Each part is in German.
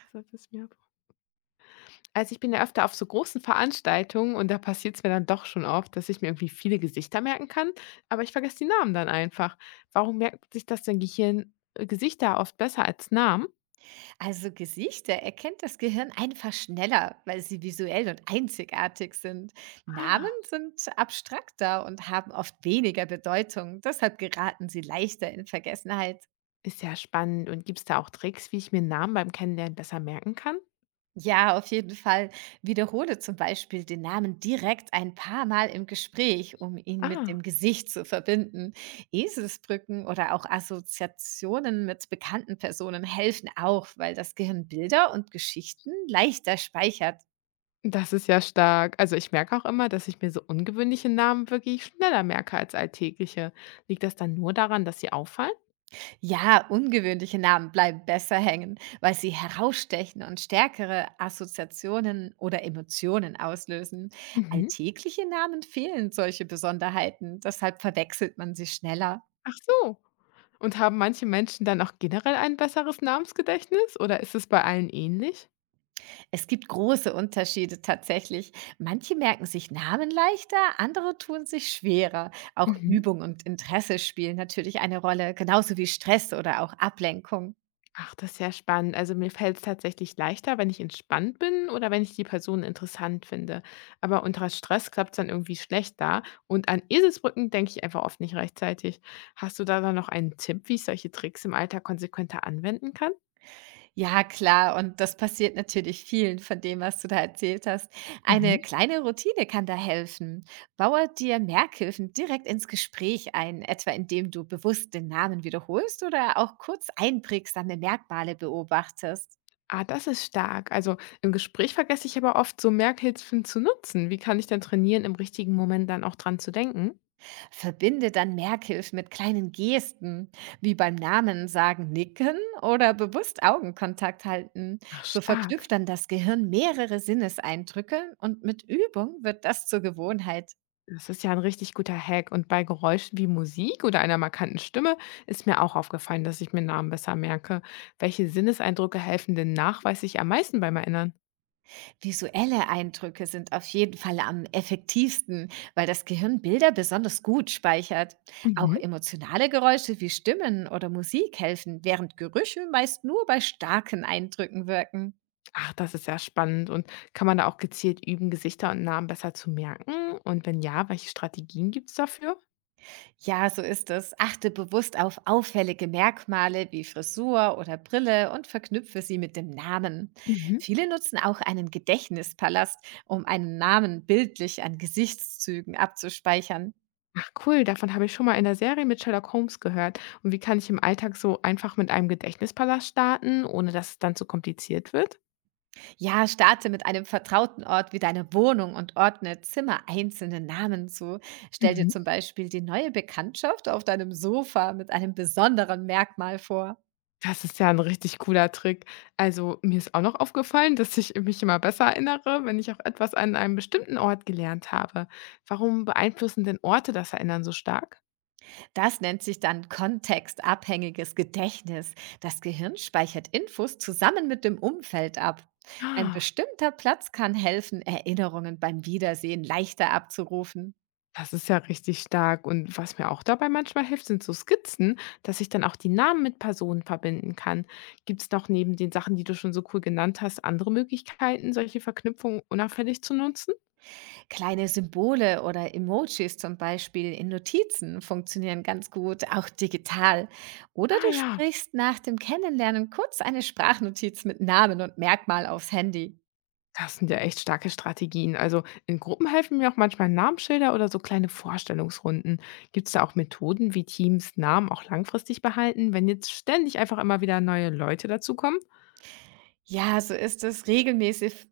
Deshalb ist mir also, ich bin ja öfter auf so großen Veranstaltungen und da passiert es mir dann doch schon oft, dass ich mir irgendwie viele Gesichter merken kann, aber ich vergesse die Namen dann einfach. Warum merkt sich das dein Gehirn, Gesichter oft besser als Namen? Also Gesichter erkennt das Gehirn einfach schneller, weil sie visuell und einzigartig sind. Namen Ah, sind abstrakter und haben oft weniger Bedeutung. Deshalb geraten sie leichter in Vergessenheit. ist ja spannend. Und gibt es da auch Tricks, wie ich mir Namen beim Kennenlernen besser merken kann? Ja, auf jeden Fall. Wiederhole zum Beispiel den Namen direkt ein paar Mal im Gespräch, um ihn mit Ah, dem Gesicht zu verbinden. Eselsbrücken oder auch Assoziationen mit bekannten Personen helfen auch, weil das Gehirn Bilder und Geschichten leichter speichert. das ist ja stark. Also, ich merke auch immer, dass ich mir so ungewöhnliche Namen wirklich schneller merke als alltägliche. Liegt das dann nur daran, dass sie auffallen? Ja, ungewöhnliche Namen bleiben besser hängen, weil sie herausstechen und stärkere Assoziationen oder Emotionen auslösen. Mhm. Alltägliche Namen fehlen solche Besonderheiten, deshalb verwechselt man sie schneller. Ach so. Und haben manche Menschen dann auch generell ein besseres Namensgedächtnis oder ist es bei allen ähnlich? Es gibt große Unterschiede tatsächlich. Manche merken sich Namen leichter, andere tun sich schwerer. Auch Mhm. Übung und Interesse spielen natürlich eine Rolle, genauso wie Stress oder auch Ablenkung. Ach, das ist ja spannend. Also mir fällt es tatsächlich leichter, wenn ich entspannt bin oder wenn ich die Person interessant finde. Aber unter Stress klappt es dann irgendwie schlecht da. Und an Eselsbrücken denke ich einfach oft nicht rechtzeitig. Hast du da dann noch einen Tipp, wie ich solche Tricks im Alltag konsequenter anwenden kann? Ja, klar, und das passiert natürlich vielen von dem, was du da erzählt hast. Eine Mhm. kleine Routine kann da helfen. Baue dir Merkhilfen direkt ins Gespräch ein, etwa indem du bewusst den Namen wiederholst oder auch kurz einprägsame Merkmale beobachtest. Ah, das ist stark. Also im Gespräch vergesse ich aber oft, so Merkhilfen zu nutzen. Wie kann ich dann trainieren, im richtigen Moment dann auch dran zu denken? Verbinde dann Merkhilfen mit kleinen Gesten, wie beim Namen sagen, nicken oder bewusst Augenkontakt halten. Ach, So stark. verknüpft dann das Gehirn mehrere Sinneseindrücke und mit Übung wird das zur Gewohnheit. Das ist ja ein richtig guter Hack. Und bei Geräuschen wie Musik oder einer markanten Stimme ist mir auch aufgefallen, dass ich mir Namen besser merke. Welche Sinneseindrücke helfen denn nachweislich am meisten beim Erinnern? Visuelle Eindrücke sind auf jeden Fall am effektivsten, weil das Gehirn Bilder besonders gut speichert. Auch Mhm. emotionale Geräusche wie Stimmen oder Musik helfen, während Gerüche meist nur bei starken Eindrücken wirken. Ach, das ist ja spannend. Und kann man da auch gezielt üben, Gesichter und Namen besser zu merken? Und wenn ja, welche Strategien gibt's dafür? Ja, so ist es. Achte bewusst auf auffällige Merkmale wie Frisur oder Brille und verknüpfe sie mit dem Namen. Mhm. Viele nutzen auch einen Gedächtnispalast, um einen Namen bildlich an Gesichtszügen abzuspeichern. Ach cool, davon habe ich schon mal in der Serie mit Sherlock Holmes gehört. Und wie kann ich im Alltag so einfach mit einem Gedächtnispalast starten, ohne dass es dann zu kompliziert wird? Ja, starte mit einem vertrauten Ort wie deiner Wohnung und ordne Zimmer einzelne Namen zu. Stell dir zum Mhm. Beispiel die neue Bekanntschaft auf deinem Sofa mit einem besonderen Merkmal vor. Das ist ja ein richtig cooler Trick. Also, mir ist auch noch aufgefallen, dass ich mich immer besser erinnere, wenn ich auch etwas an einem bestimmten Ort gelernt habe. Warum beeinflussen denn Orte das Erinnern so stark? Das nennt sich dann kontextabhängiges Gedächtnis. Das Gehirn speichert Infos zusammen mit dem Umfeld ab. Ein Ah, bestimmter Platz kann helfen, Erinnerungen beim Wiedersehen leichter abzurufen. das ist ja richtig stark. Und was mir auch dabei manchmal hilft, sind so Skizzen, dass ich dann auch die Namen mit Personen verbinden kann. Gibt es noch neben den Sachen, die du schon so cool genannt hast, andere Möglichkeiten, solche Verknüpfungen unauffällig zu nutzen? Kleine Symbole oder Emojis zum Beispiel in Notizen funktionieren ganz gut, auch digital. Oder Ah du ja. sprichst nach dem Kennenlernen kurz eine Sprachnotiz mit Namen und Merkmal aufs Handy. Das sind ja echt starke Strategien. Also in Gruppen helfen mir auch manchmal Namensschilder oder so kleine Vorstellungsrunden. Gibt es da auch Methoden, wie Teams Namen auch langfristig behalten, wenn jetzt ständig einfach immer wieder neue Leute dazukommen? Ja, so ist es. Regelmäßige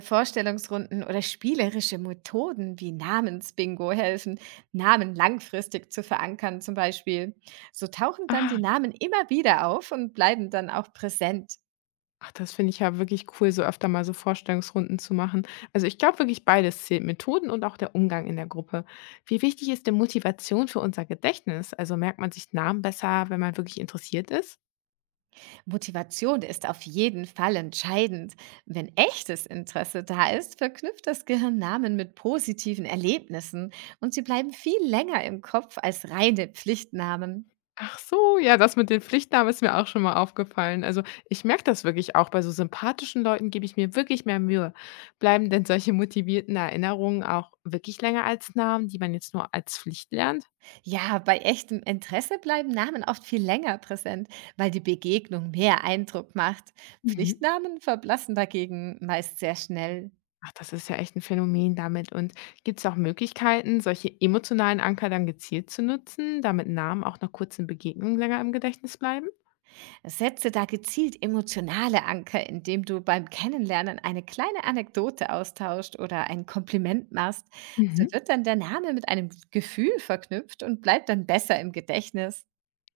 Vorstellungsrunden oder spielerische Methoden wie Namensbingo helfen, Namen langfristig zu verankern zum Beispiel. So tauchen dann die Ah, Namen immer wieder auf und bleiben dann auch präsent. ach, das finde ich ja wirklich cool, so öfter mal so Vorstellungsrunden zu machen. Also ich glaube wirklich beides zählt, Methoden und auch der Umgang in der Gruppe. Wie wichtig ist denn Motivation für unser Gedächtnis? Also merkt man sich Namen besser, wenn man wirklich interessiert ist? Motivation ist auf jeden Fall entscheidend. Wenn echtes Interesse da ist, verknüpft das Gehirn Namen mit positiven Erlebnissen und sie bleiben viel länger im Kopf als reine Pflichtnamen. Ach so, ja, das mit den Pflichtnamen ist mir auch schon mal aufgefallen. Also, ich merke das wirklich auch. Bei so sympathischen Leuten gebe ich mir wirklich mehr Mühe. Bleiben denn solche motivierten Erinnerungen auch wirklich länger als Namen, die man jetzt nur als Pflicht lernt? Ja, bei echtem Interesse bleiben Namen oft viel länger präsent, weil die Begegnung mehr Eindruck macht. Mhm. Pflichtnamen verblassen dagegen meist sehr schnell. Ach, das ist ja echt ein Phänomen damit. Und gibt es auch Möglichkeiten, solche emotionalen Anker dann gezielt zu nutzen, damit Namen auch nach kurzen Begegnungen länger im Gedächtnis bleiben? Setze da gezielt emotionale Anker, indem du beim Kennenlernen eine kleine Anekdote austauscht oder ein Kompliment machst. So Mhm. wird dann der Name mit einem Gefühl verknüpft und bleibt dann besser im Gedächtnis.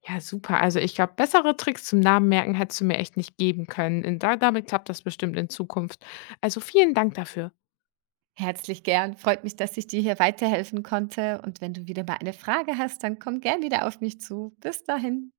Ja, super. Also ich glaube, bessere Tricks zum Namen merken hättest du mir echt nicht geben können. Da, damit klappt das bestimmt in Zukunft. Also vielen Dank dafür. Herzlich gern. Freut mich, dass ich dir hier weiterhelfen konnte. Und wenn du wieder mal eine Frage hast, dann komm gern wieder auf mich zu. Bis dahin.